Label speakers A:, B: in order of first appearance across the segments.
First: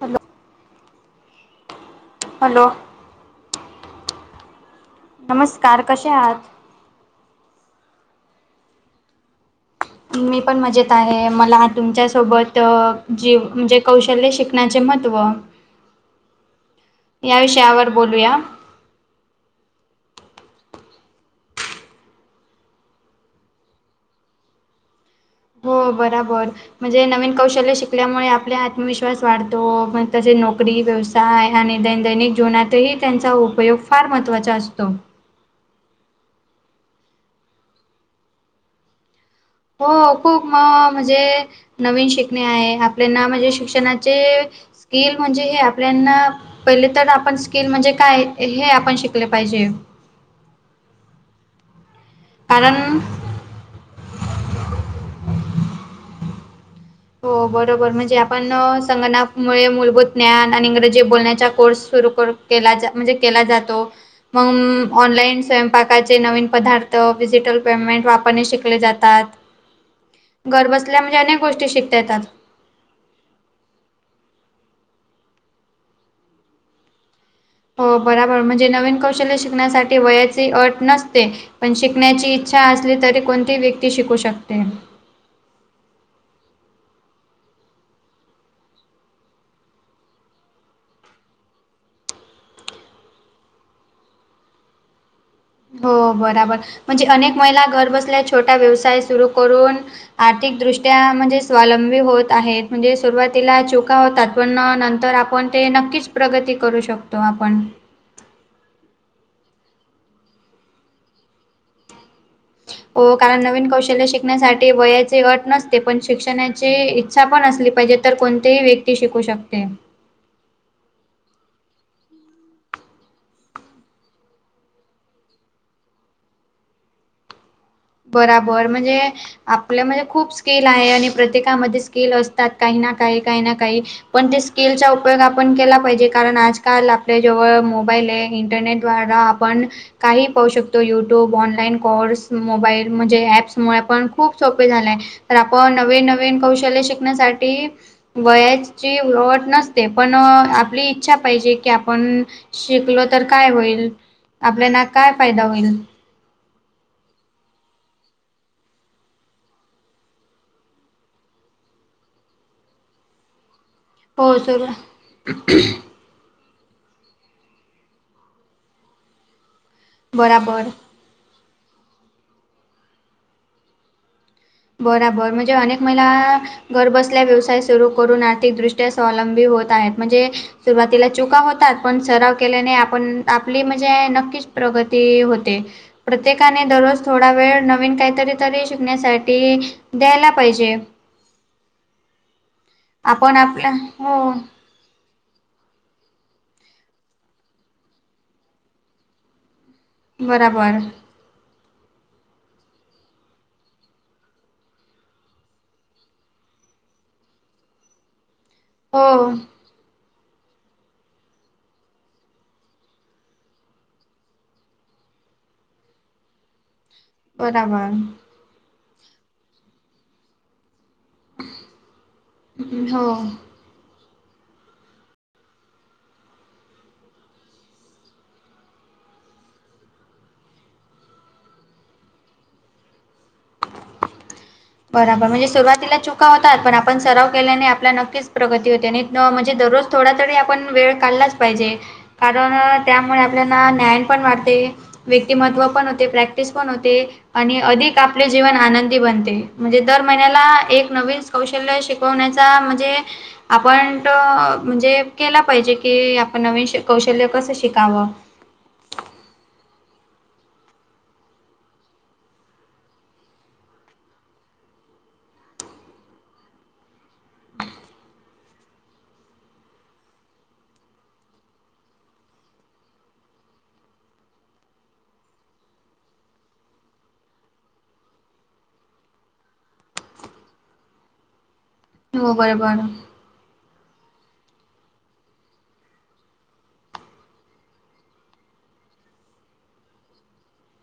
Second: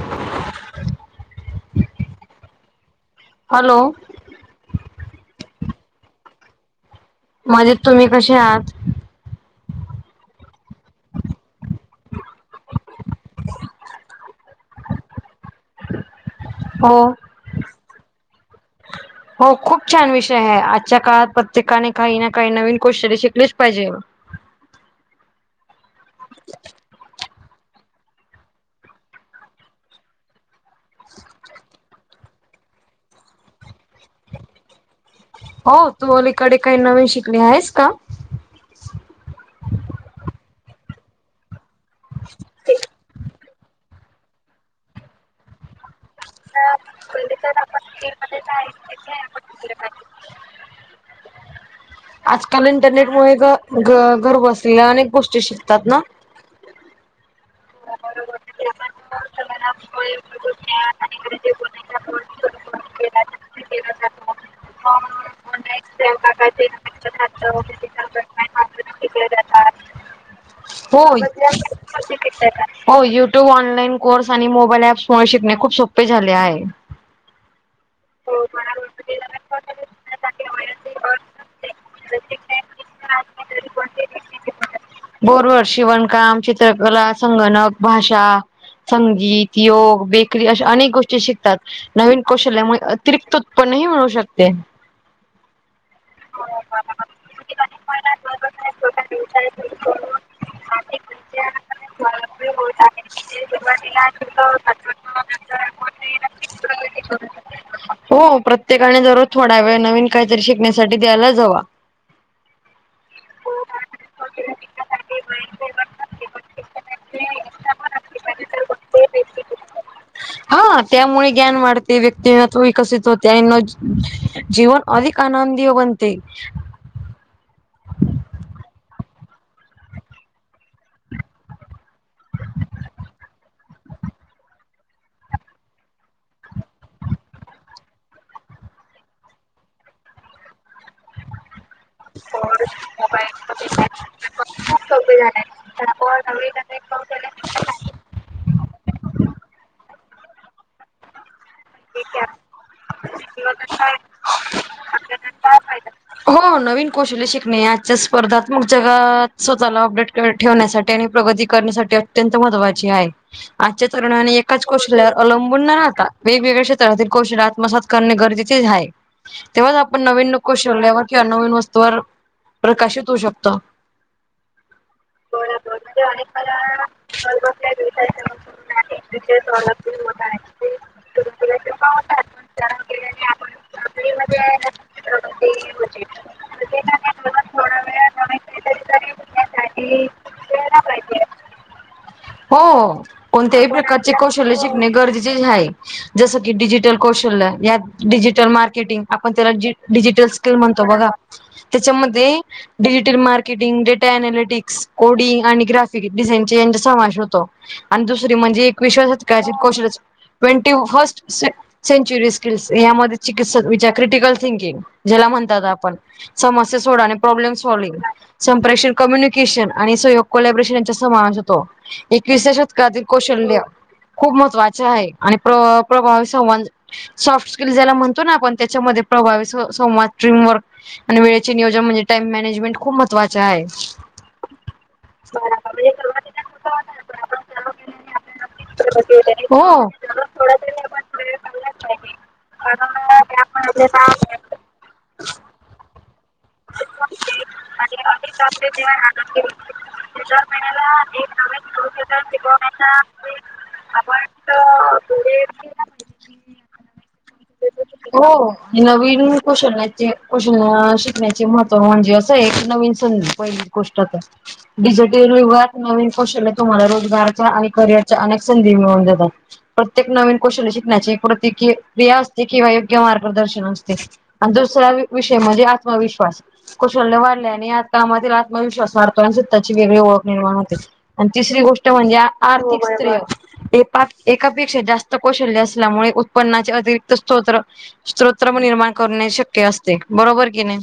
A: Hello hello
B: hello
A: नमस्कार कसे आहात
B: म्हणजे तुम्ही कसे आहात
A: मी पण मजेत आहे मला तुमच्यासोबत जीव म्हणजे कौशल्य शिक आपण्याचे महत्त्व
B: हो
A: या विषयावर बोलूया
B: हो खूप छान विषय आहे आजच्या काळात प्रत्येकाने काही ना काही नवीन कशरी शिकलेच पाहिजे
A: हो बराबर म्हणजे नवीन कौशल्य शिक आप आपल्यामुळे आपल्या आत्मविश्वास वाढतो पग तसे नोकरी व्यवसाय हा आणि दैन दैनिक जीवनातही त्यांचा उपयोग फार महत्त्वाचा असतो
B: हो तुम्हालाकडे काही नवीन शिकले आहेस का
A: हो खूक मग म्हणजे नवीन शिकणे आहे आपल्याना म्हणजे शिक्षणाचे स्किल म्हणजे हे आपना पहिले तर आपण स्किल म्हणजे काय हे आपण शिकले पाहिजे ह
B: आजकाल इंटरनेट मु घर बसलेल्या अनेक गोष्टी शिकतात ना
A: हो बर बरोबर म्हणजे आपण संगनामुळे मूलभूत ज्ञान आणि इंग्रजी बोलण्याचा कोर्स सुरू करू केला म्हणजे केला जातो मग ऑनलाईन स्वयंपाकाचे नवीन पदार्थ डिजिटल पेमेंट वापरणे शिकले जातात घर बसल्या म्हणजे
B: होय.
A: अनेक गोष्टी शिकता येतात
B: हो युट्यूब ऑनलाईन कोर्स आणि मोबाईल ऍप्समुळे शिकणे खूप सोपे झाले आहे
A: हो बराबर म्हणजे नवीन कौशल्य शिकण्यासाठी वयाची अट नसते पण शिकण्याची इच्छा असली तरी कोणती व्यक्ती शिकू शकते
B: बोरवरर शिवणकाम चित्रकला संगणक भाषा संगीत योग बेकरी अशा अनेक गोष्टी शिकतात नवीन कौशल्यामुळे अतिरिक्त उत्पन्नही मिळू शकते
A: हो बराबर म्हणजे अनेक महिला घर बसल्या छोटा व्यवसाय सुरू करून आर्थिकदृष्ट्या म्हणजे स्वलंबी म्हणजे सुरवातीला चुका होतात पण नंतर आपण ते नक्कीच प्रगती करू शकतो तो आपण
B: हो प्रत्येक ते कारणे जरज थोडा वेळ नवीन काहीतरी शिकण्यासाठी द्यायला जावा
A: हो कारण नवीन कौशल्य शिकण्यासाठी वयाची अट नसते पण शिक्षणा इच्छा पण असली पाहिजे तर कोणतीही व्यक्ती शिकू शकते
B: हा त्यामुळे ज्ञान वाढते व्यक्तीव विकसित होतेना जीवन अधिक आनंदी हो बते
A: बरोबर म्हणजे आपल्यामध्ये खूप स्किल आहे आणि प्रत्येकामध्ये स्किल असतात काही ना काही काही ना काही पण ते स्किलचा उपयोग आपण केला पाहिजे कारण आजकाल आपल्या जेवळ मोबाईल आहे इंटरनेट आप काही पाहू शकतो युट्यूब ऑनलाईनर् मोबाईल म्हणजे ॲप्समुळे पण खूप सोपे झालं आहे तर आपण नवीन नवीन कौशल्य शिकण्यासाठी वयाची ओट नसते पण आपली इच्छा पाहिजे की आपण शिकलो तर काय होईल आपल्याना काय फायदा होईल
B: हो नवीन कौशली शिकणे आजच्या स्पर्धात मग जगात स्वतःला अपडेट ठेवण्यासाठी आणि प्रगती करण्यासाठी अत्यंत महत्त्वाची आहे आजच्या तरुणाने
A: हो
B: एकाच
A: सुरू
B: कसल्यावर अवलंबून न राहतात वेगवेगळ्या क्षेत्रातील कौशल आत्मसात करणे गरजेचेच आहे तेव्हा पण नवीन नको
A: बराबर
B: शरल्यावर किंवा नवीन वस्तूवर प्रकाशित होऊ शकत
A: बराबर म्हणजे अनेक महिला घरबसल्या व्यवसाय सुरू करून आर्थिक दृष्ट स्वी होत म्हणजे सुरुवातीला चुका होतात पण सराव केल्याने आपण आपली म्हणजे नक्कीच प्रगती होते प्रत्येकाने दररोज थोडा वेळ नवीन काहीतरी तरी शिकण्यासाठी द्यायला पाहिजे
B: हो
A: आपण
B: कोणत्याही
A: आपला
B: प्रकारचे
A: हो,
B: कौशल्य शिकणे गरजेचेच आहे जस की डिजिटल कौशल्य या डिजिटल मार्केटिंग आपण त्याला डिजिटल स्किल
A: बरोबर.
B: म्हणतो बघा त्याच्यामध्ये digital marketing data analytics coding आणि ग्राफिक डिझाईन यांचा समावेश होतो आणि दुसरी म्हणजे एक
A: हो,
B: विश्वसतका कौशल ट्वेंटी फर्स्ट सेंचुरी स्किल्स यामध्ये चिकित् विचार क्रिटिकल थिंकिंग ज्याला म्हणतात आपण मस्या सोडा आणि प्रॉब्लेम
A: बरोबर.
B: सॉल्विंग संप्रेक्षण कम्युनिकेशन आणि सहयोग कोलब्रेशन यांच्या माणत होतो एकवीस्या शतकातील
A: हो.
B: कौशल्य खूप महत्त्वाचे आहे आणि प्र प्रभावी संवा सॉफ्ट स्किल ज्याला म्हणतो ना आपण त्याच्यामध्ये प्रभावी संवाद स्ट्रीम वर्क आणि वेळेचे नियोजन म्हणे टाम मॅनेजमेट खूपच महत्वाच आहे [inaudible]
A: बरोबर म्हणजे सुरुवातीला चुका होतात पण आपण सराव केल्याने आपला नक्कीच प्रगती होते नाही म्हणजे दररोज
B: हो.
A: थोडा आपण वेळ काढलाच पाहिजे कारण त्यामुळे आपल्यालाच न्याय व्यक्तिमत्व पण होते आणि प्रॅक्टिस पण होते आणि अधिक जीवन आनंदी बनते म्हणजे दर महिन्याला एक नवीन कौशल्य शिकवण्याचा म्हणजे आपण म्हणजे केला पाहिजे की आपण नवीन कौशल्य कसं शिकावं
B: हो नवीन कशलण्याचे कशल ण्याचे महत्त्व म्हणजे असं एक नवीन संधी पहिली गोष्ट आता डिजिटल युगात नवीन कौशल्य तुम्हाला रोजगारच्या आणि करिअरच्या अनेक संधी मिळवून देतात प्रत्येक नवीन कौशल्य शिकण्याची प्रतय क्रिया असते किंवा योग्य मार्गदर्शन असते आणि दुसरा विषय म्हणजे आत्मविश्वास कौशल्य वाढल्या आणि या कामातील आत्मविश्वास वाढतो आणि स्वतःची वेगळी ओळख निर्माण होते आणि तिसरी गोष्ट म्हणजे
A: हो, बरोबर.
B: आर्थिक स्त्रिय पा एकापेक्षा जास्त कौशल्य असल्यामुळे उत्पन्नाचे अतिरिक्त स््रोत्र स््रोत्र पण निर्माण करणे शक्य असते बरोबर कि नाही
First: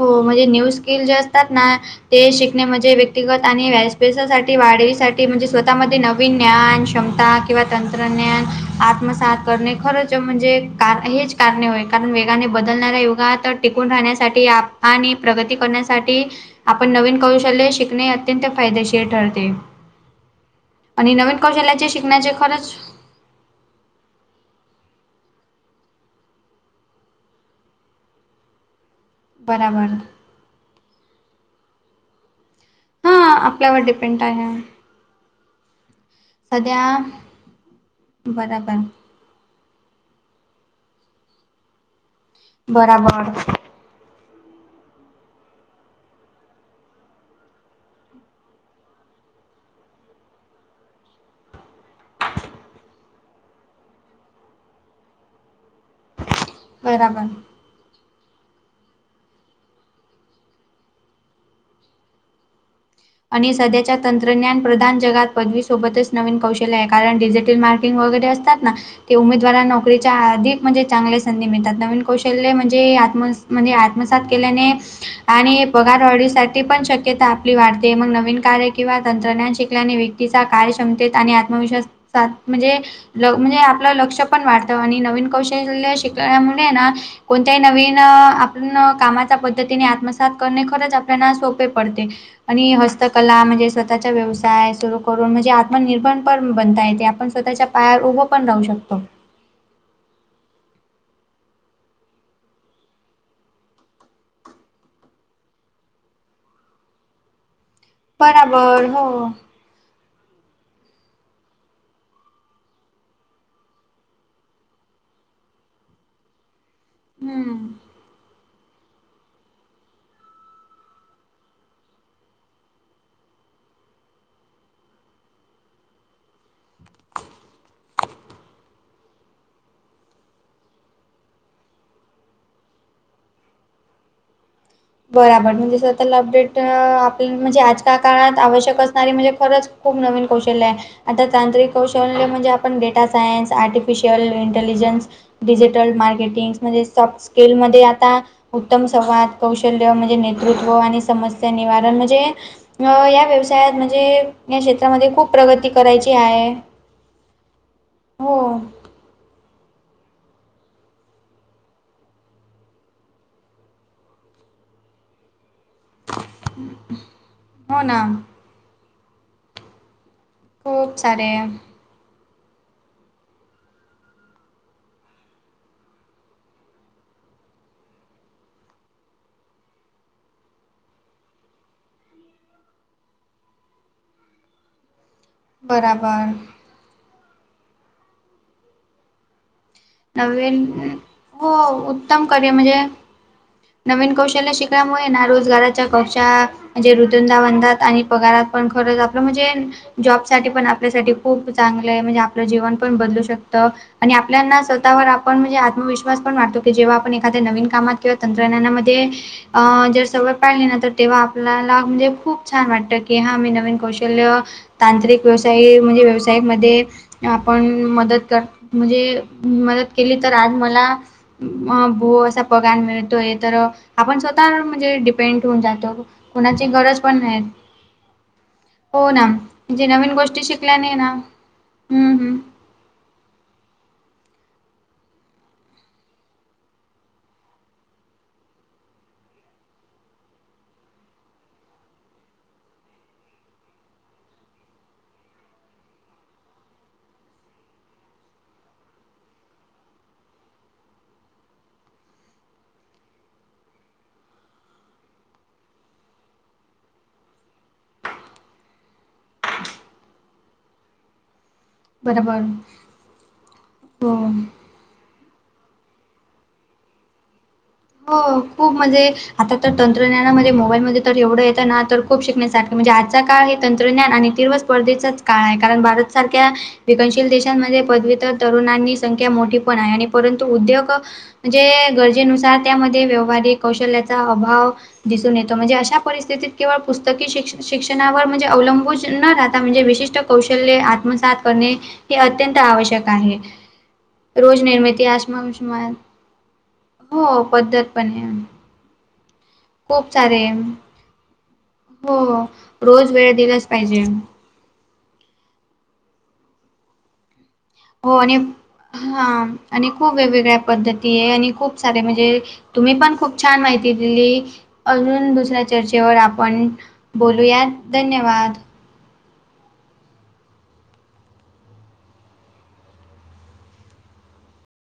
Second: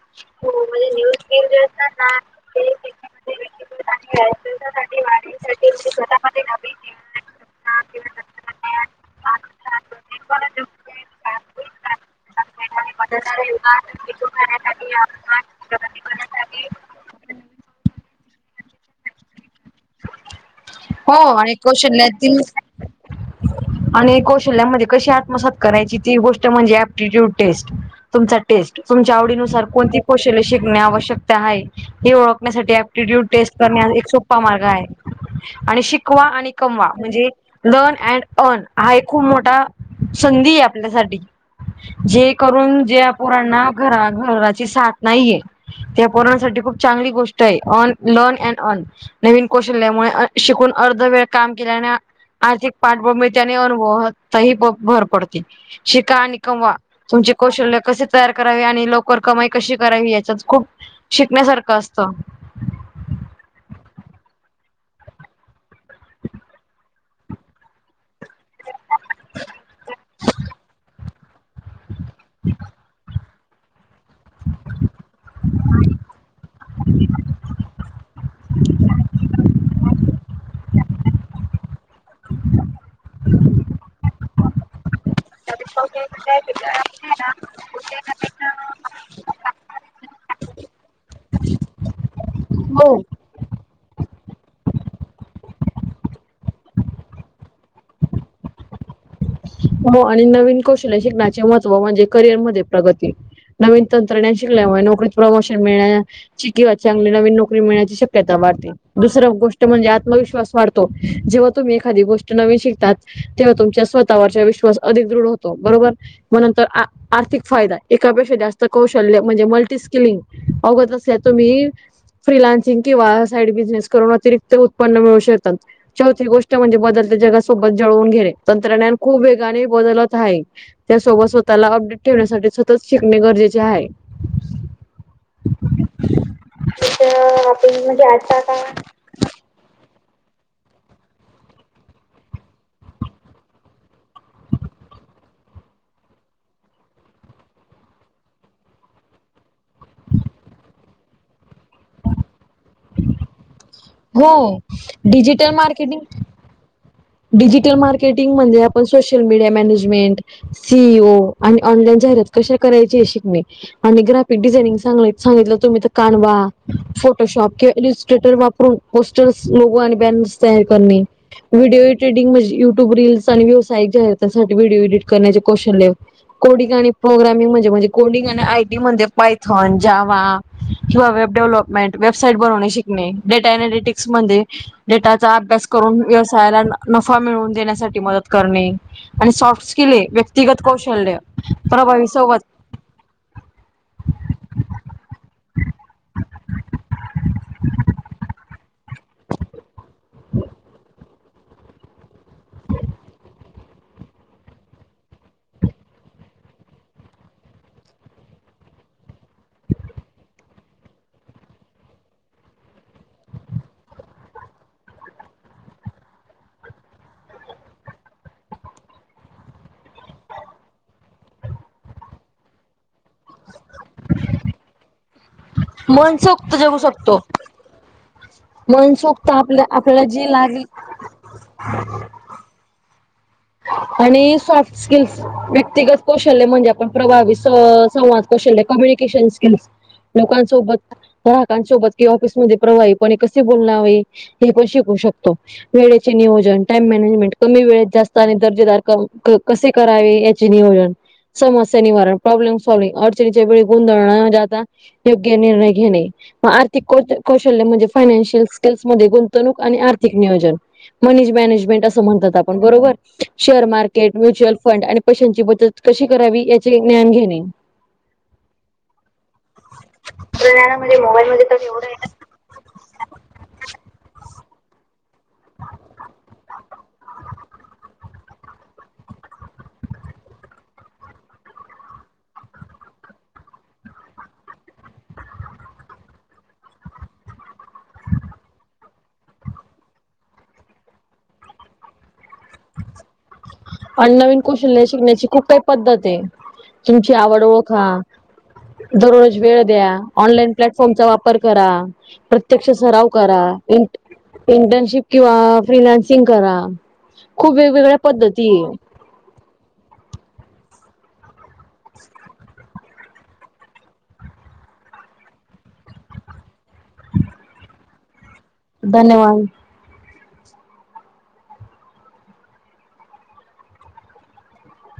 A: हो म्हणजे न्यू स्किल जे असतात ना ते शिकणे म्हणजे व्यक्तिगत आणि व अभ्यासासाठी वाढवीसाठी म्हणजे स्वतःमध्ये नवीन ज्ञान क्षमता किंवा तंत्रज्ञान आत्मसात खरच म्हणजे हेच कारणेय कारण वेगाने बदलणाऱा युगा तर टिकून राहण्या आणि प्रगती करण्यासाठी आपण नवीन कौशल्य शिकणे अत्यंत फायदेशीर ठरते
B: हो
A: आणि नवीन कौशल्याचे शिकण्याचे
B: कौशल्यातील
A: खरंच
B: आणि कौशल्यामध्ये कशी आत्मसात करायची ती गोष्ट म्हणजे ऍप्टिट्यूड टेस्ट तुमचा टेस्ट तुमच्या आवडीनुसार
A: बराबर.
B: कोणती कौशल्य शिकणे आवश्यकता आहे हे ओळखण्यासाठी ्य
A: हां,
B: टेस्ट कर
A: आपल्यावर
B: एक सो
A: डिपेंड
B: मार्ग आहे आणि शिकवा आणि कमवा
A: सध्या
B: म्हणजे लन अड अर्न
A: बराबर,
B: हा एक खूप मोठा संधी आहे आपल्यासाठी जे करून जे
A: बराबर,
B: पुरांना घरा घराची साथ नाहीये त्या पुरवण्यासाठी खूप चांगली गोष्ट आहे अन लर्न अनड अन नवीन कौशल्यामुळे अर्धवेळ काम केल्याने आर्थिक पारठबवूमीतीने अनुभवतही भर पडते शिका आणि कमवा
A: बराबर.
B: तुमचे कौशल्य कसे तयार करावी आणि लवकर कमाई कशी करावी याच्या खूप शिकण्यासारखं असतं
A: आणि सध्याच्या तंत्रज्ञान प्रधान जगात पदवी सोबतच नवीन कौशल्य आहे कारण डिजिटल मार्क ंग वगैरे असतात ना ते उमेदवारा नोकरीच्या अधिक म्हणजे चांगले संधी मिळतात नवीन कौशल्य म्हणजे आत्म म्हणजे आत्मसात केल्याने आणि पगार वाढणीसाठी पण शक्यता आपली वाढती ते मग नवीन कार्य किंवा तंत्रज्ञान शिकल्याने व्यक्तीचा कार्यक्ष्मतेत आणि आत्मविश्वास म्हणजे म्हणजे आपलं लक्ष पण वाढत आणि नवीन कौश शिकमुळे कोणत्याही नवीन पण कामाच्या पद्धतीने आत्मसात करणे खरंच आपल्याना सोपे पडते आणि
B: हो
A: हस्तकला म्हणजे स्वतःचा व्यवसाय सुरू करून म्हणजे आत्मनिर्भर पण बनता येते आपण स्वतःच्या पायार उभं पण राहू शकतो
B: हो आणि नवीन कौशल्य शिकण्याचे महत्त्व म्हणजे करिअरमध्येध्ये प्रगती नवीन तंत्रज्ञान शिकल्यामुळे नोकरीत प्रमोशन मिळण्याची किंवा चांगली नवीन नोकरी मिळण्याची शक श्य वाढते
A: बराबर हो.
B: दुसर गोष्ट म्हणजे आत्मविश्वास वाढतो जेव्हा तुम्ही एखादी गोष्ट नवीन शिकताात तेव्हा तुमच्या स्वतःवरचा विश्वास अधिक दृढ होतो बरोबर मग नंतर आर्थिक
A: हं.
B: फायदा आहे एकापेक्षा जास्त कौशल्य म्हणजे मल्टीस्किलिंग अवगत असल्या तुम्ही फ्रीिलान्सिंग किंवा साईड बिझनेस करून अतिरिक्त उत्पन्न मिळू शकतात चौथी गोष्ट म्हणजे बदलत जगासोबत जळवून घे तंत्रज्ञान खूप वेगाने बदलत आहे त्यासोबत स्वतःला अपडेट ठेवण्यासाठी सतत शिकणे गरजेचे आहे
A: बर म्हणजे स्वतःला अपडेट आपल्या म्हणजे आजच्या काळात आवश्यक अस नारी म्हणजे खरंच खूप नवीन कौशल्य आहे आता तांत्रिक कौशल्य म्हणजे आपण data science artificial intelligence digital marketing म्हणजे सॉफ्ट स्कीलमध्ये आता उत्तम संवाद कौशल्य म्हणजे नेतृत्व आणि समस्या निवारण म्हणजे व म्हणजे
B: हो
A: या क्षेत्रामध्ये खूप
B: डिजिटल
A: प्रगती
B: मार्केटिंग
A: करायची आहे
B: डिजिटल
A: हो.
B: मार्केटिंग म्हणजे आपण सोशल मीडिया मॅनेजमेंट सीईओ आणि ऑनलाईन जाहिरात कशा करायची शिकणे आणि ग्राफिक डिझाइनिंग सांग सांगितलं तुम्ही तर कानवा फोटोशॉप किंवा
A: हो ना.
B: एडिस्ट्रेटर वापरून पोस्टर्स लोगॉस आणि बॅनर् शेअर
A: खूप
B: करणे
A: सारे.
B: व्हिडिओ ट्रेडिंग म्हणे युट्यूब रीलस आणि व्हीव्स आणि जाहिराती आहेत त्यासाठी व्हिडीओ इडीट करणे कोडिंगा आणि प्रोग्रामिंग म्हणजे म्हणजे कोडिंगा आणि आयडी म्हणजे पायथॉन जावा किंवा वेब डेव्हलपमेंट वेबसाइट बनवणे शिकणे डेटा अनलिटिक्स मध्ये डेटाचा अभ्यास करून
A: बरोबर.
B: व्यवसायाला नफा मिळवून देण्यासाठी मदत करणे आणि सॉफ्ट केले
A: नवीन
B: व्यक्तिगत कौशल्य
A: हो,
B: प्रभावी
A: उत्तम
B: सत
A: करिअर म्हणजे नवीन कौशल्य शिकण्यामुळे ना रोजगाराच्या कशा म्हणजे रुदुंदावधात आणि पगारात पण खरंच आपलं म्हणजे जॉब साठी पण आपल्यासाठी खूप चांगलं आहे म्हणजे आपलं जीवन पण बदलू शकतं आणि आपल्याना स्वतःवर आपण म्हणजे आत्मविश्वास पण वाटतो की जेव्हा आपण एखाद्या नवीन कामात तंत्रज्ञानामध्ये अं जर सवय पाळली ना तर तेव्हा आपल्याला म्हणजे खूप छान वाटत की हा मी नवीन कौशल्य तांत्रिक व्यवसाय म्हणजे व्यवसायमध्ये आपण मदत कर म्हणजे मदत केली तर आज मला भू असा पगार मिळतोय तर आपण स्वतः म्हणजे पेंट होऊन जातो
B: मनसोक्त
A: कोणाची
B: जगू
A: गरज पण
B: शकतो
A: नाही हो ना
B: मनसोक्त आपल्या
A: म्हणजे
B: आपल्याला
A: नवीन
B: जी
A: गोष्टी
B: लागेल
A: शिकल्याने ना हम्म हम्म
B: आणि सॉफ्ट स्किल्स व्यक्तिगत कौशल्य म्हणजे आपण प्रभावी संवाद कौशल्य कम्युनिकेशन स्किल्स लोकांसोबत ग्राहकांसोबत किंवा ऑफिसमध्ये प्रवाही कोणे कसे बोलणवे हे पण शिकू शकतो वेळेचे नियोजन टाइम मॅनेजमेंट कमी वेळेत जास्त दर्जेदार कसे करावे याचे नियोजन समस्या निवारण प्रॉब्लेम सॉल्ंग अडचणीच्या वेळी गुंधळ न जात योग्य निर्णय घेणे मग आर्थिक कौशल्य म्हणजे फायनान्शियल स्किल्समध्येध्ये गुंतवणूक आणि आर्थिक नियोजन मनी मॅनेजमेंट असं म्हणतात
A: बरोबर
B: आपण बरोबर शेअर मार्केट
A: हो
B: म्युच्युअल फं फंड आणि पैशांची बचत कशी करावी याचे ज्ञान घेणे
A: हो खूप म्हणजे आता तर तंत्रज्ञानामध्ये मोबाईलमध्ये तर एवढं येतं ना तर खूप शिकण्यासाठी म्हणजे आजचा काळ हे तंत्रज्ञान आणि तीव्र स्पर्धेचा काळ आहे कारण भारत सारख्या विकनशील देशांमध्ये पदव्युतर तरुणांनी संख्या मोठी पण आहे आणि परंतु उद्योग म्हणजे गरजेनुसार त्यामध्ये व्यवहारिक कौशल्याचा अभाव दिसून येतो म्हणजे अशा परिस्थितीत केवळ पुस्तकी श शिक्षणावर म्हणजे अवलंबून न राहता म्हणजे विशिष्ट कौशल्य आत्मसात करणे हे अत्यंत आवश्यक आहे
B: अण् नवीन कौशल्य
A: रोजनिर्मिती
B: शिकण्याची खूप काही
A: आश्मयुष्मान
B: पद्धत आहे तुमची आवड
A: हो, पद्धत
B: ओळखा
A: पण आहे.
B: दररोज वेळ
A: खूप सारे
B: ऑनलान प्लफॉर्मचा वापर करा
A: हो
B: प्रत्यक्ष सराव
A: रोज वेळ
B: करा
A: दिलाच पाहिजे
B: इंटर्नशिप किंवा फ्रिनान्सिंग करा खूप वेग
A: हो आणि हा आणि खूप वेगवेगळ्या पद्धती आहे आणि खूप सारे म्हणजे तुम्ही पण खूप छान माहिती दिली अजून दुसऱ्या चर्चेवर आपण बोलूयात धन्यवाद
B: धन्यवाद